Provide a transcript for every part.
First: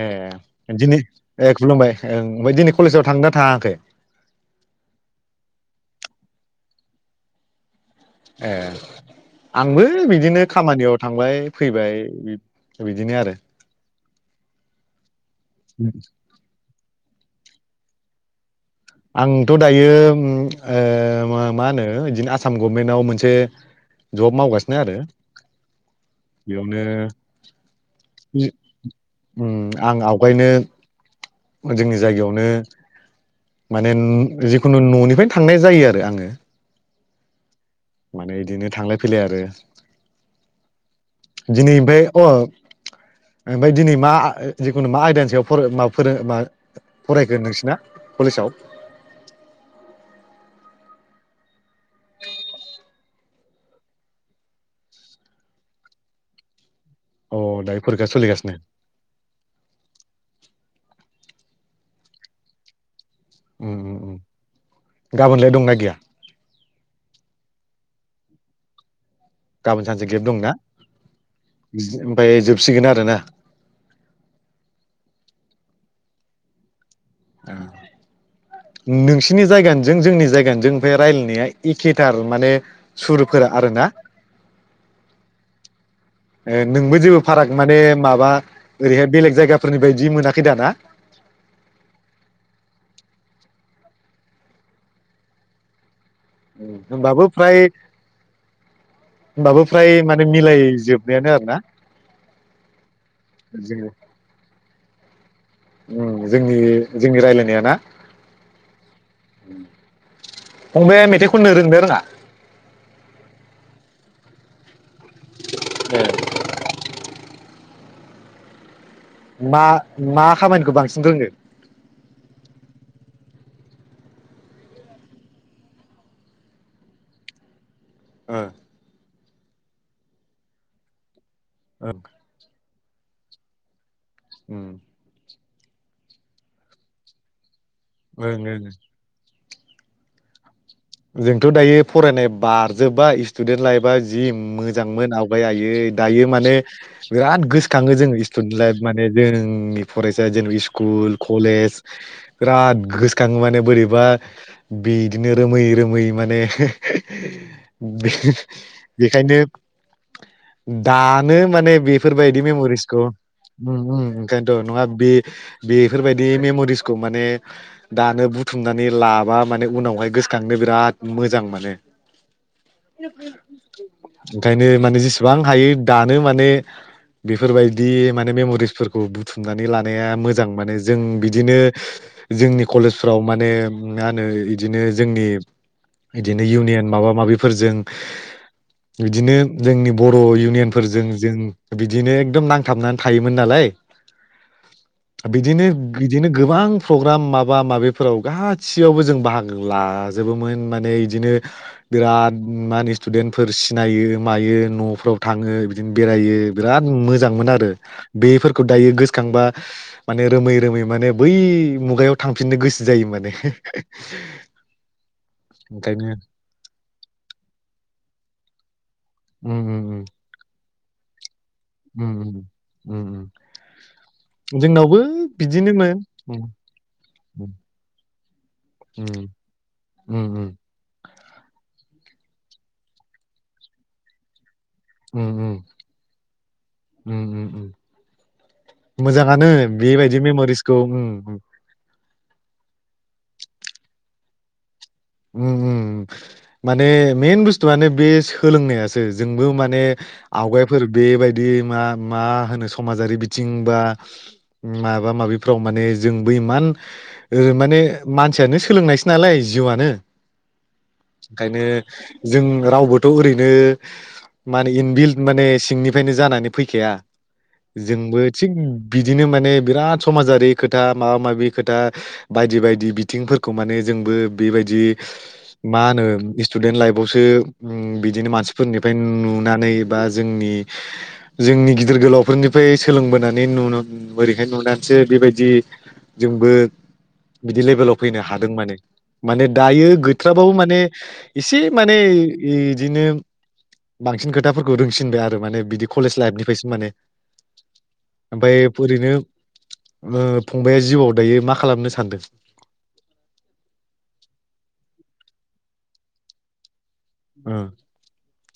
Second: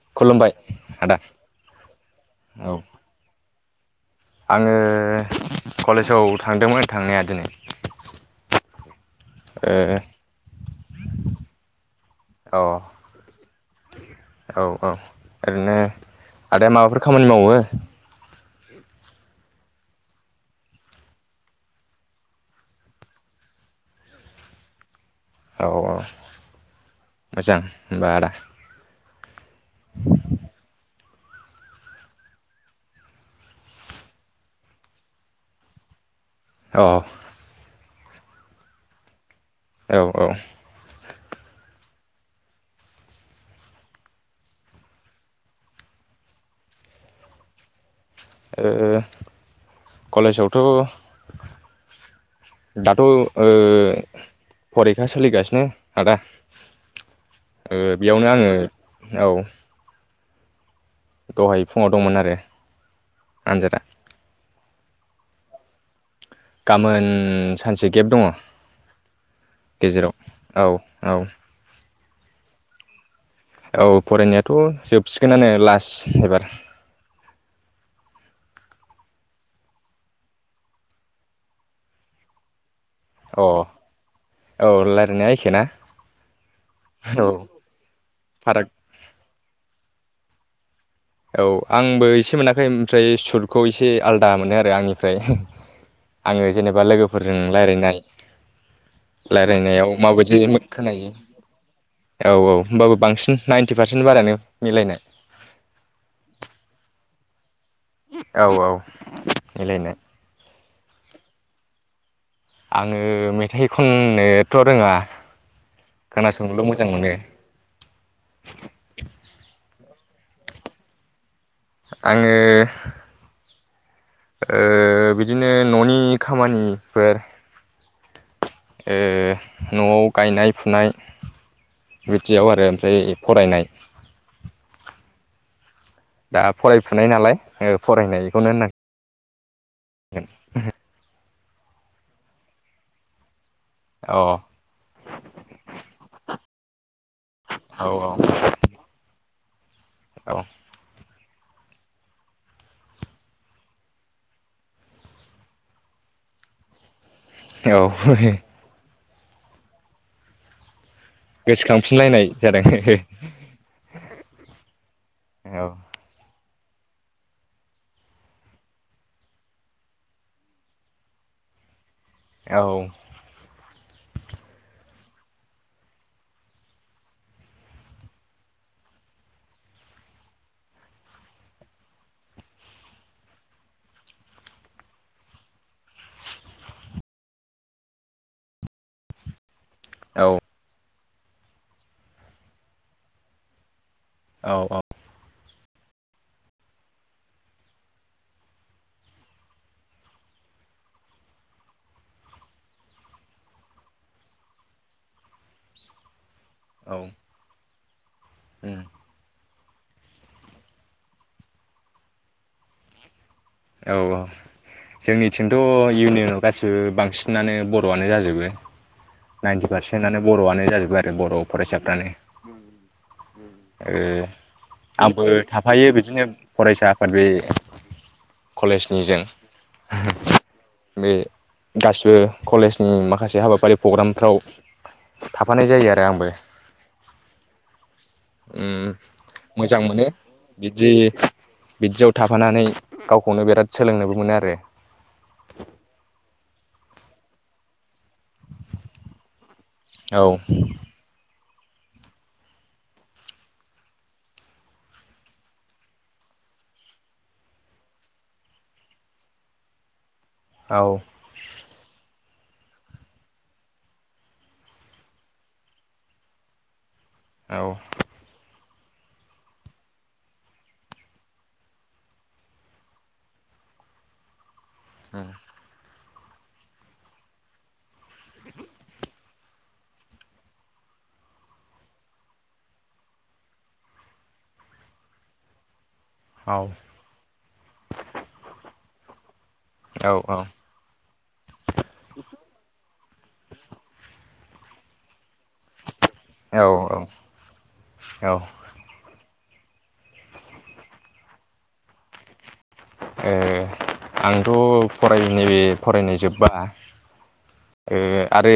खुलुमबाय ए दिनै आदा ए खुलुमबाय ओं ओमफ्राय औ दिनै कलेजाव थांदोंना थाङाखै? आङो कलेजाव थांदोंमोन थांनाया दिनै। ए आंबो बिदिनो खामानियाव थांबाय फैबाय ओ औ बिदिनो आरो। औ औ ओरैनो आदाया माबाफोर खामानि [inaudible] आंथ दायो ओ मा होनो इदिनो आसाम गभमेन्टाव मोनसे जब मावगासिनो आरो। औ औ बेयावनो मोजां होमबा आदा। उ आं आवगायनो। जोंनि जायगायावनो माने जिखुनु न'निफ्रायनो थांनाय जायो आरो आङो। अ माने इदिनो थांलाय फैलाय आरो औ औ दिनै ओमफाय अ ओमफाय दिनै मा जिखुनु मा आयदानि सायाव मा फोर मा फरायगोन नोंसिना। कलेजाव ओ कलेज आव थ' दाथ' ओ फरिखा सोलिगासिनो आदा अ दायो ओ फरिखा बेयावनो आङो सोलिगासिनो औ दहाय फुङाव दंमोन आरो उ आनजादा उ उ गाबोनलाय दंना गैया गाबोन सानसे गेब दङ। गाबोन सानसे गेब गेजेराव औ औ फाय जोबसिगोन आरो ना। औ फरायनायाथ जोबसिगोनानो लास एबार। नोंसिनि जायगानि जों जोंनि जायगानि जों ओमफाय रायलायनाया एखेथार माने अ सुरफोरा आरोना औ रायलायनाया एखे ना। ए नोंबो जेबो औ फाराग माने माबा फाराग ओरैहाय बेलेग जायगाफोरनि बाय दि मोनाखै दाना। औ आंबो एसे मोनाखै ओमफ्राय सुटखौ एसे आलदा मोनो आरो आंनिफ्राय आङो जेनेबा होमबाबो लोगोफोरजों फ्राय रायलाययनाय होमबाबो फ्राय रायलायनायाव माने माबायदि खोनायो मिलायजोबनायानो आरोना औ औ होनोमबाबो बांसिन नाइन्टि जोङो पारसेन्ट बारायानो मिलायनाय। जोंनि जोंनि रायलायनायाना औ औ मिलायनाय फंबाया खननो रोंना रोङा। आङो मेथाइ खननोथ रोङा खोनासंनोल मोजां मोनो। मा मा खामानिखौ बांसिन रोङो। आङो ओ बिदिनो न'नि खामानिफोर ओ ओ नआव गायनाय फुनाय ओं बिटियाव आरो ओमफ्राय फरायनाय उम दा फरायफुनाय नालाय ओ ओं फरायनायखौनो ओं होनां [unintelligible] जोंथ' दायो फरायनाय बारजोबाय स्टुदेन्ट लाइफआ अ जि औ मोजांमोन आवगाय आयै दायो माने बिराद गोसोखाङो जों औ स्टुदेन्ट लाइफ माने जों नि फरायसा औ जेन स्कुल कलेज बिराद गोसोखाङो माने बोरैबा बिदिनो रोमै दोमै माने औ [unintelligible] बेखायनो दानो माने गोसोखांफिनलायनाय बेफोरबायदि जादों मेम'रिसखौ औ उम उम ओंखायनोथ' नङा बे बेफोरबायदि मेम'रि बिसखौ माने दानो बुथुमनानै लाबा माने उनावहाय गोसोखां बे बिराद मोजां माने औ ओंखायनो माने जेसे बां हायो दानो माने बेफोरबायदि माने मेम'रिसफोरखौ बुथुमनानै लानाया मोजां माने जों बिदिनो जोंनि कलेजफ्राव माने मा होनो इदिनो जोंनि बिदिनो इउनियन माबा माबिफोरजों बिदिनो जोंनि बर' औ इउनियनफोरजों जों बिदिनो एकदम नांथाबनानै थायोमोन नालाय औ बिदिनो बिदिनो गोबां प्रग्राम माबा माबिफोराव गासियावबो जों बाहागो ला जोबोमोन माने इदिनो बिराद मानो स्टुदेन्टफोर सिनायो मायो न'फोराव थाङो बिदिनो बेरायो। बिराद औ उम मोजांमोन आरो बेफोरखौ दायो गोसोखांबा माने रोमै रोमै माने बै मुगायाव थांफिननो गोसो जायो माने औ औ जोंनि थिंथ' ओंखायनो इउनियनाव गासिबो बांसिनानो बर' बानो जाजोबो उम नाइन्टि उम पारसेन्टआनो बर'आनो जाजु बारो बर'ब उम उम उम उम। ओ उम जोंनावबो आंबो थाफायो बिदिनोमोन बिदिनो उम फरायसा आफाद बे कलेजनिजों उम उम उम बे गासिबो कलेजनि माखासे हाबाफारि प्रग्रामफ्राव उम उम थाफानाय जायो आरो आंबो उम उम उम। उम मोजाङानो मोजां मोनो बेबायदि मेम'रिसखौ बिदि उम उम बिदियाव थाफानानै गावखौनो बिराद सोलोंनोबो मोनो आरो उम उम माने मेन बुस्थुआनो बे सोलोंनायासो जोंबो माने बे औ आवगायफोर बेबाय दि मा मा होनो समाजारि बिथिं बा माबा माबिफ्राव माने जोंबो इमान ओ माने मानसियानो सोलोंनायसो नालाय जिउआनो औ ओंखायनो जों रावबोथ' ओरैनो माने इनबिल्ड माने सिंनिफ्रायनो जानानै फैखाया। औ जोंबो थिग बिदिनो माने बिराद समाजारि खोथा माबा माबि खोथा बायदि बायदि बिथिंफोरखौ माने जोंबो बेबायदि मा होनो स्टुदेन्ट लाइफआवसो ओम बिदिनो मानसिफोरनिफ्राय नुनानै बा जोंनि जोंनि गिदिर गोलावफोरनिफ्राय सोलोंबोनानै नु ओरैहाय नुनानैसो बेबायदि जोंबो बिदि लेभेलाव फैनो हादों माने। माने दायो गैथ्राबाबो माने एसे माने बिदिनो बांसिन खोथाफोरखौ रोंसिनदों आरो माने बिदि कलेज औ लाइफनिफ्रायसो माने ओ ओमफ्राय ओरैनो ओ फंबाया जिउआव दायो मा खालामनो सानदों? ओ आंथ' फरायनाय फरायनाय जोब्बा ओम ओ आरो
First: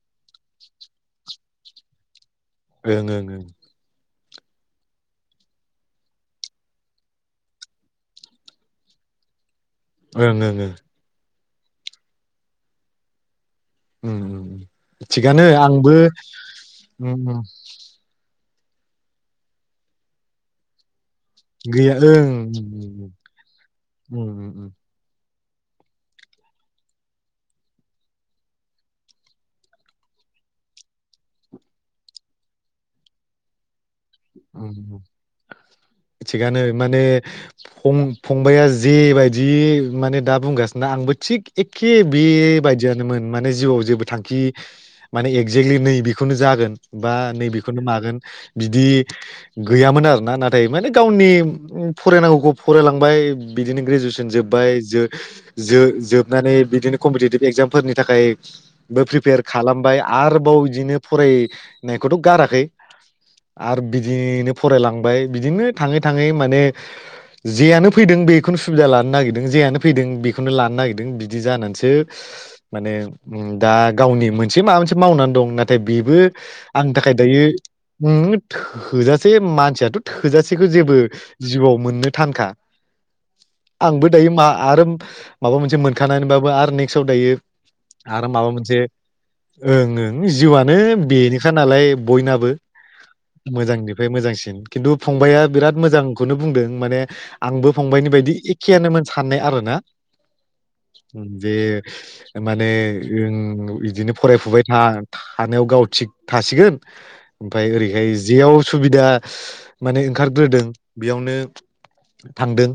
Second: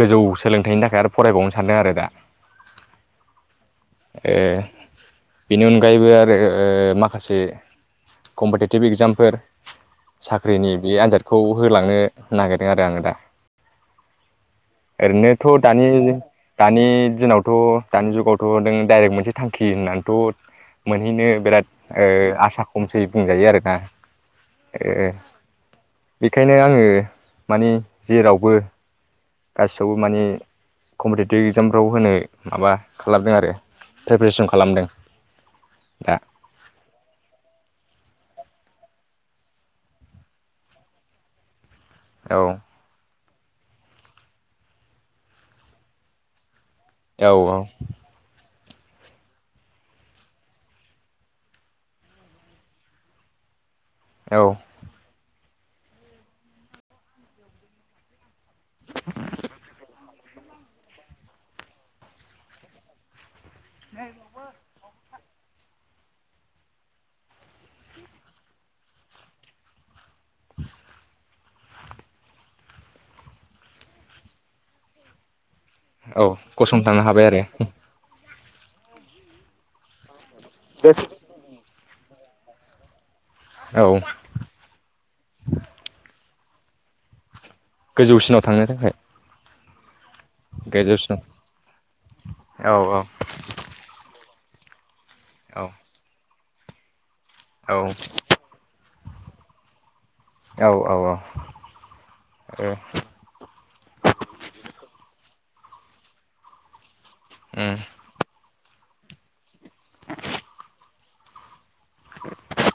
गोजौ सोलोंथाइनि थाखाय आरो फरायबावनो सानदों आरो दा। ओं ओं ओ बेनि अनगायैबो आरो माखासे कम्पिटिटिभ एग्जामफोर ओं ओं साख्रिनि बे आनजाद खौ होलांनो नागिरदों आरो आङो दा। ओं थिगानो ओरैनोथ' दानि आंबो दानि उम दिनावथ' दानि जुगाव गुन नों डाइरेक्ट मोनसे थांखि होननानैथ' मोन मोनहैनो बिराद गैया ओ ओं आसा खमसै उम बुंजायो आरोना उम उम ओ बेखायनो आङो माने जेरावबो गासैयावबो माने कम्पिटेटिभ एग्जामफ्राव होनो माबा खालामदों आरो प्रिपेरेसन खालामदों दा थिगानो माने फं फंबाया जे बायदि माने दा बुंगासिनो आंबो थिग एखे बे औ बायदियानोमोन माने जिउआव जेबो थांखि माने एगजेक्टलि नै बेखौनो जागोन बा औ नैबेखौनो मागोन बिदि गैयामोन आरोना नाथाय माने गावनि फरायनांगौखौ फरायलांबाय बिदिनो ग्रेजुवेटसन औ जोब्बाय जो जो-जोबनानै बिदिनो कम्पिटिटिभ एगजामफोरनि थाखाय बो प्रिपेयार खालामबाय। आरोबाव बिदिनो फरायनायखौथ' गाराखै। आरो बिदिनोफ फरायलांबाय बिदिनो थाङै थाङै माने जेयानो फैदों बेखौनो सुबिदा लानो नागिरदों जेयनो फैदों बेखौनो लानो नागिरदों बिदि जानानैसो माने दा गावनि मोनसे माबा मोनसे मावनानै दं ना थाय बेबो औ आंनि गसंथानो थाखाय हाबाय आरो दायो [unintelligible] थोजासे मानसियाथ' थो थोजासेखौ जेबो जिउआव मोननो थांखा औ आंबो दायो मा आरो माबा मोनसे मोनखानानै बाब बा आरो नेक्स्टआव दायो। आरो गोजौसिनाव माबा थांनो मोनसे थाखाय ओं ओं जिउआनो गोजौसिनाव बेनोखा नालाय बयनाबो औ मोजांनिफ्राय मोजांसिन किन्थु फंबाया औ बिराद मोजां खौनो बुंदों माने औ आंबो फंबायनि बायदि एखेयानोमोन। साननाय आरो ना? औ औ जे औ माने ओ ओं इदिनो फरायफुबाय था। थानायानायाव गाव थिग थासिगोन। उम ओमफ्राय ओरैहाय बेयाव सुबिदा माने ओंखारग्रोदों बेयावनो थांदों।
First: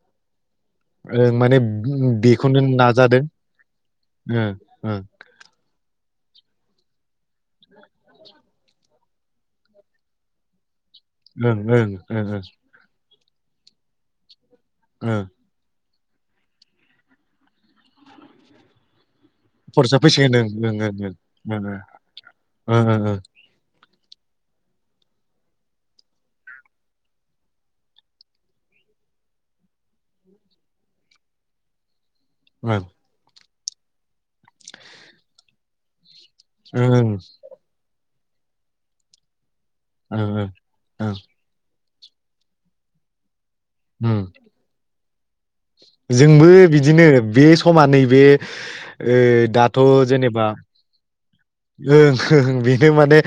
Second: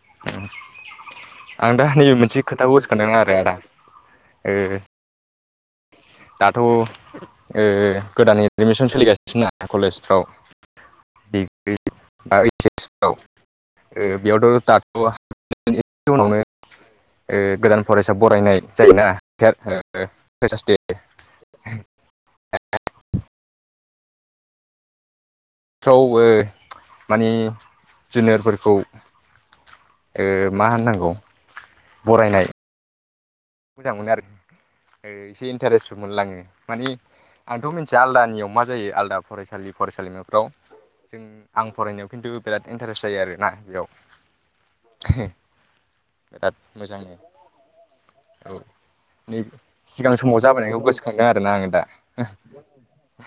[inaudible] ओ माने आं दा नैबे मोनसे बेखौनो खोथा गोसोखांदों नाजादों आरो आदा ओ ओ दाथ'ओ गोदानै एडमिसन सोलिगासिनोना कलेजफ्राव। ओं ओं ओं ओं [unintelligible] औ ओ बेयावथ ओं [unintelligible] उनावनो ओ गोदान फरायसा बरायनाय जायोना? फरसायाव फैसोन फ्रेसार्स होनदों नों [unintelligible] ओहो हो थौ ओ माने जुनारफोरखौ ओ मा होननांगौ। बरायनाय ओं ओं मोजां मोनो आरो ओ इसे इन्टारेस्टबो मोनलाय लाङो। ओं मानि ओं आंथ' मोनथिया आलदा याव मा जायो आलदा फरायसालि ओं ओं फरायसालिमाफ्राव ओं जों आं फरायनो खिन्थु बिराद इन्टारेस्ट जायो आरो ना बियाव ओं एहै जोंबो बिदिनो बे समा नैबे औ ओ नै दाथ' सिगां समाव जेनेबा जाबायनायखौ गोसो ओं ओं बेनो माने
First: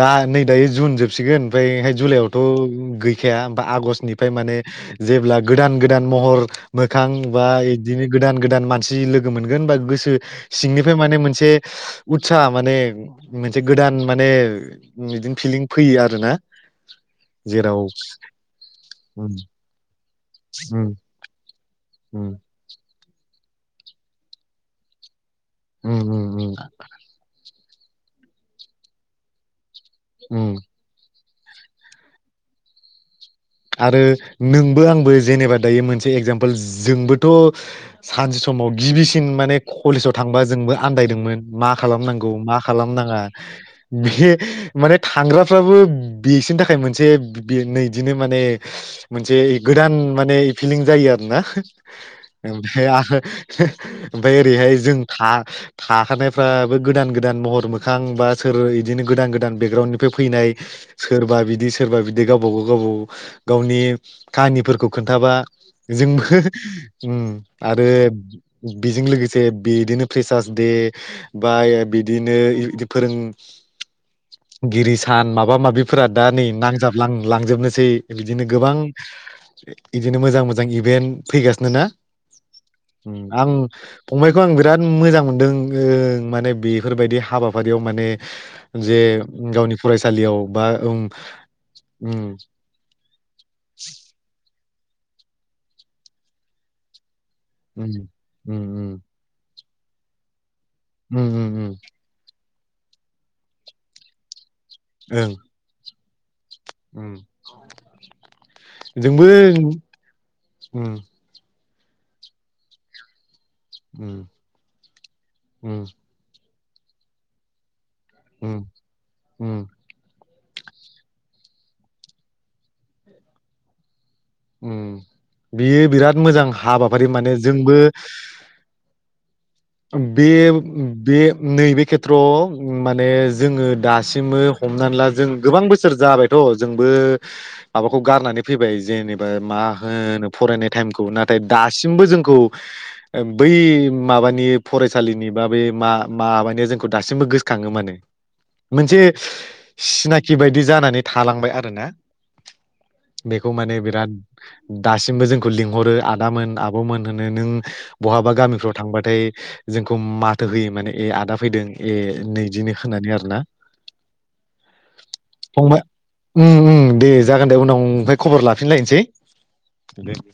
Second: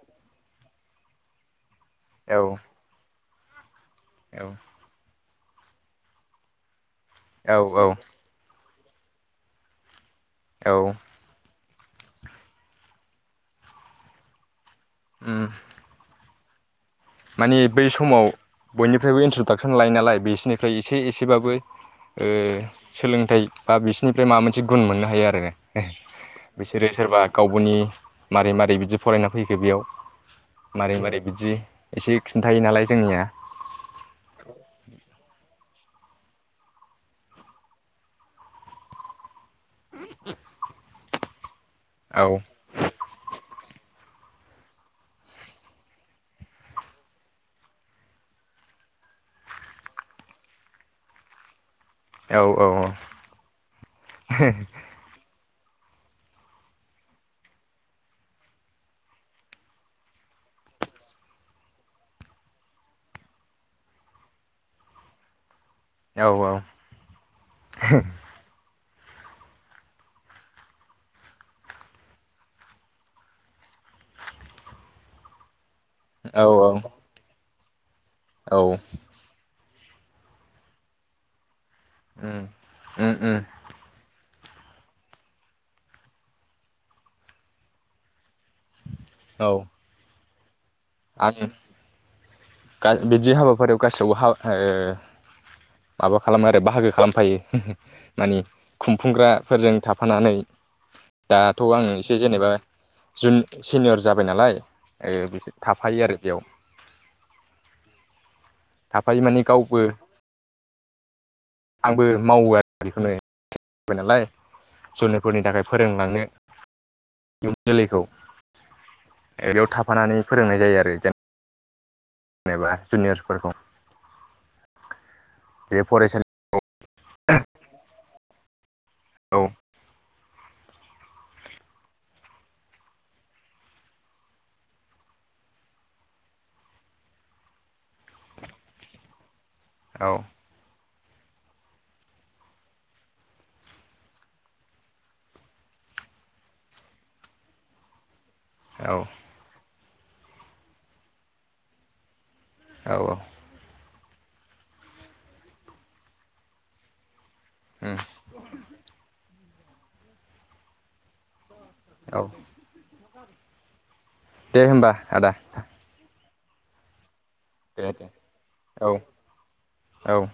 दा नै दायो जुन जोबसिगोन ओमफ्रायाय औ जुलाइआवथ' गै सोया बा आगष्ट निफ्राय औ माने जेब्ला गोदान गोदान महर मोखां बा औ औ इदिनो गोदान गोदान मान सि लोगो मोनगोन बा गोसो औ सिंनिफ्राय माने मोनसे उथसा माने मोनसे गोदान माने बिदिनो उम फिलिं फैयो आरो ना माने बै समाव बयनिफ्रायबो उम इन्ट्रदाक्सन लायो नालाय बिसोरनिफ्राय एसे एसेबाबो ओ उम सोलोंथाइ बा बिसोरनिफ्राय माबा मोनसे गुन मोननो हायो आरो उम उम उम बिसोरो सोरबा गावबनि मारै मारै बिदि फरायना फैखो बेयाव? उम मारै मारै दे एसे खिन्थायो नालाय जोंनिया आरो नोंबो आंबो जेनेबा दायो मोनसे एगजामपोल जोंबोथ' सानसे समाव गिबिसिन माने कलेजाव थांबा जोंबो आन्दायदोंमोन। मा औ खालामनांगौ मा खालामनाङा बे माने थांग्राफ्राबो बेसिनि थाखाय मोनसे नैदिनो माने मोनसे गोदान माने फिलिं जायो आरो ना औ औ ओमफ्राय [inaudible] ओमफ्राय ओरैहाय जों था थाखानायफ्राबो गोदान गोदान महर मोखां बा सोर बिदिनो गोदान गोदान बेकग्राउन्डनिफ्राय फैनाय सोरबा बिदि सोरबा बिदि गावबागाव गावबागाव गावनि काहानिफोरखौ खोन्थाबा जोंबो औ आरो बेजों लोगोसे बिदिनो प्रेसार्स दे बाय बिदिनो फोरोंगिरि सान माबा माबि फोर दा औ नै नांजाबलां लांजोबनो सै बिदिनो औ गोबां बिदिनो मोजां मोजां इभेन्ट फैगासिनो नो ना उम उम उम आं फंबाय बेखौ आं बिराद मोजां मोनदों ओ माने बेफोरबायदि हाबाफारियाव माने जे औ गावनि फरायसालियाव बा ओं ओ गा बिदि हाबाफारियाव गासैयावबो हाव हो माबा खालामो आरो बाहागो खालामफायो उम मानिे उम उम खुंफुंग्राफोरजों थाफानानै उम दाथ' उम उम आं एसे जेनेबा जुन सिनियर जाबाय नालाय ओ ओं बिसोर थाफायो आरो बेयाव उम थाफायो जोंबो माने गावबो उम आंबो मावो आरो बेखौनो जाबाय नालाय जुनफोरनि थाखाय उम फोरोंलांनो इयुन जोलैखौ उम ओरैयाव उम थाफानानै फोरोंनाय जायो आरो जेनब जेनेबा जनियरसफोरखौ उम बियो बिराद मोजां हाबाफारि माने जोंबो बे बे नैबे खेथ्रआव माने जोङो दासिमबो हमनानै ला जों गोबां बोसोर जाबायथ' जोंबो माबाखौ गारनानै फैबाय जेनेबा मा औ होनो फरायनाय टाइमखौ नाथाय दासिमबो जोंखौ बै माबानि फरायसालिनि बा बे मा माबानिया जोंखौ दासिमबो गोसोखाङो माने मोनसे औ सिनाखि बायदि जानानै थालांबाय आरो ना औ बेखौ माने बिराद दासिमबो जोंखौ लिंहरो आदामोन आब'मोन होन नो नों बहाबा गामिफ्राव थांबाथाय जोंखौ माथो होयो माने ए आदा फैदों ए औ नैदिनो [unintelligible] नानै आरो ना दे होमबा आदा उम उम दे जागोन दे उनाव ओमफाय खबर लाफिनलायनोसै औ दे औ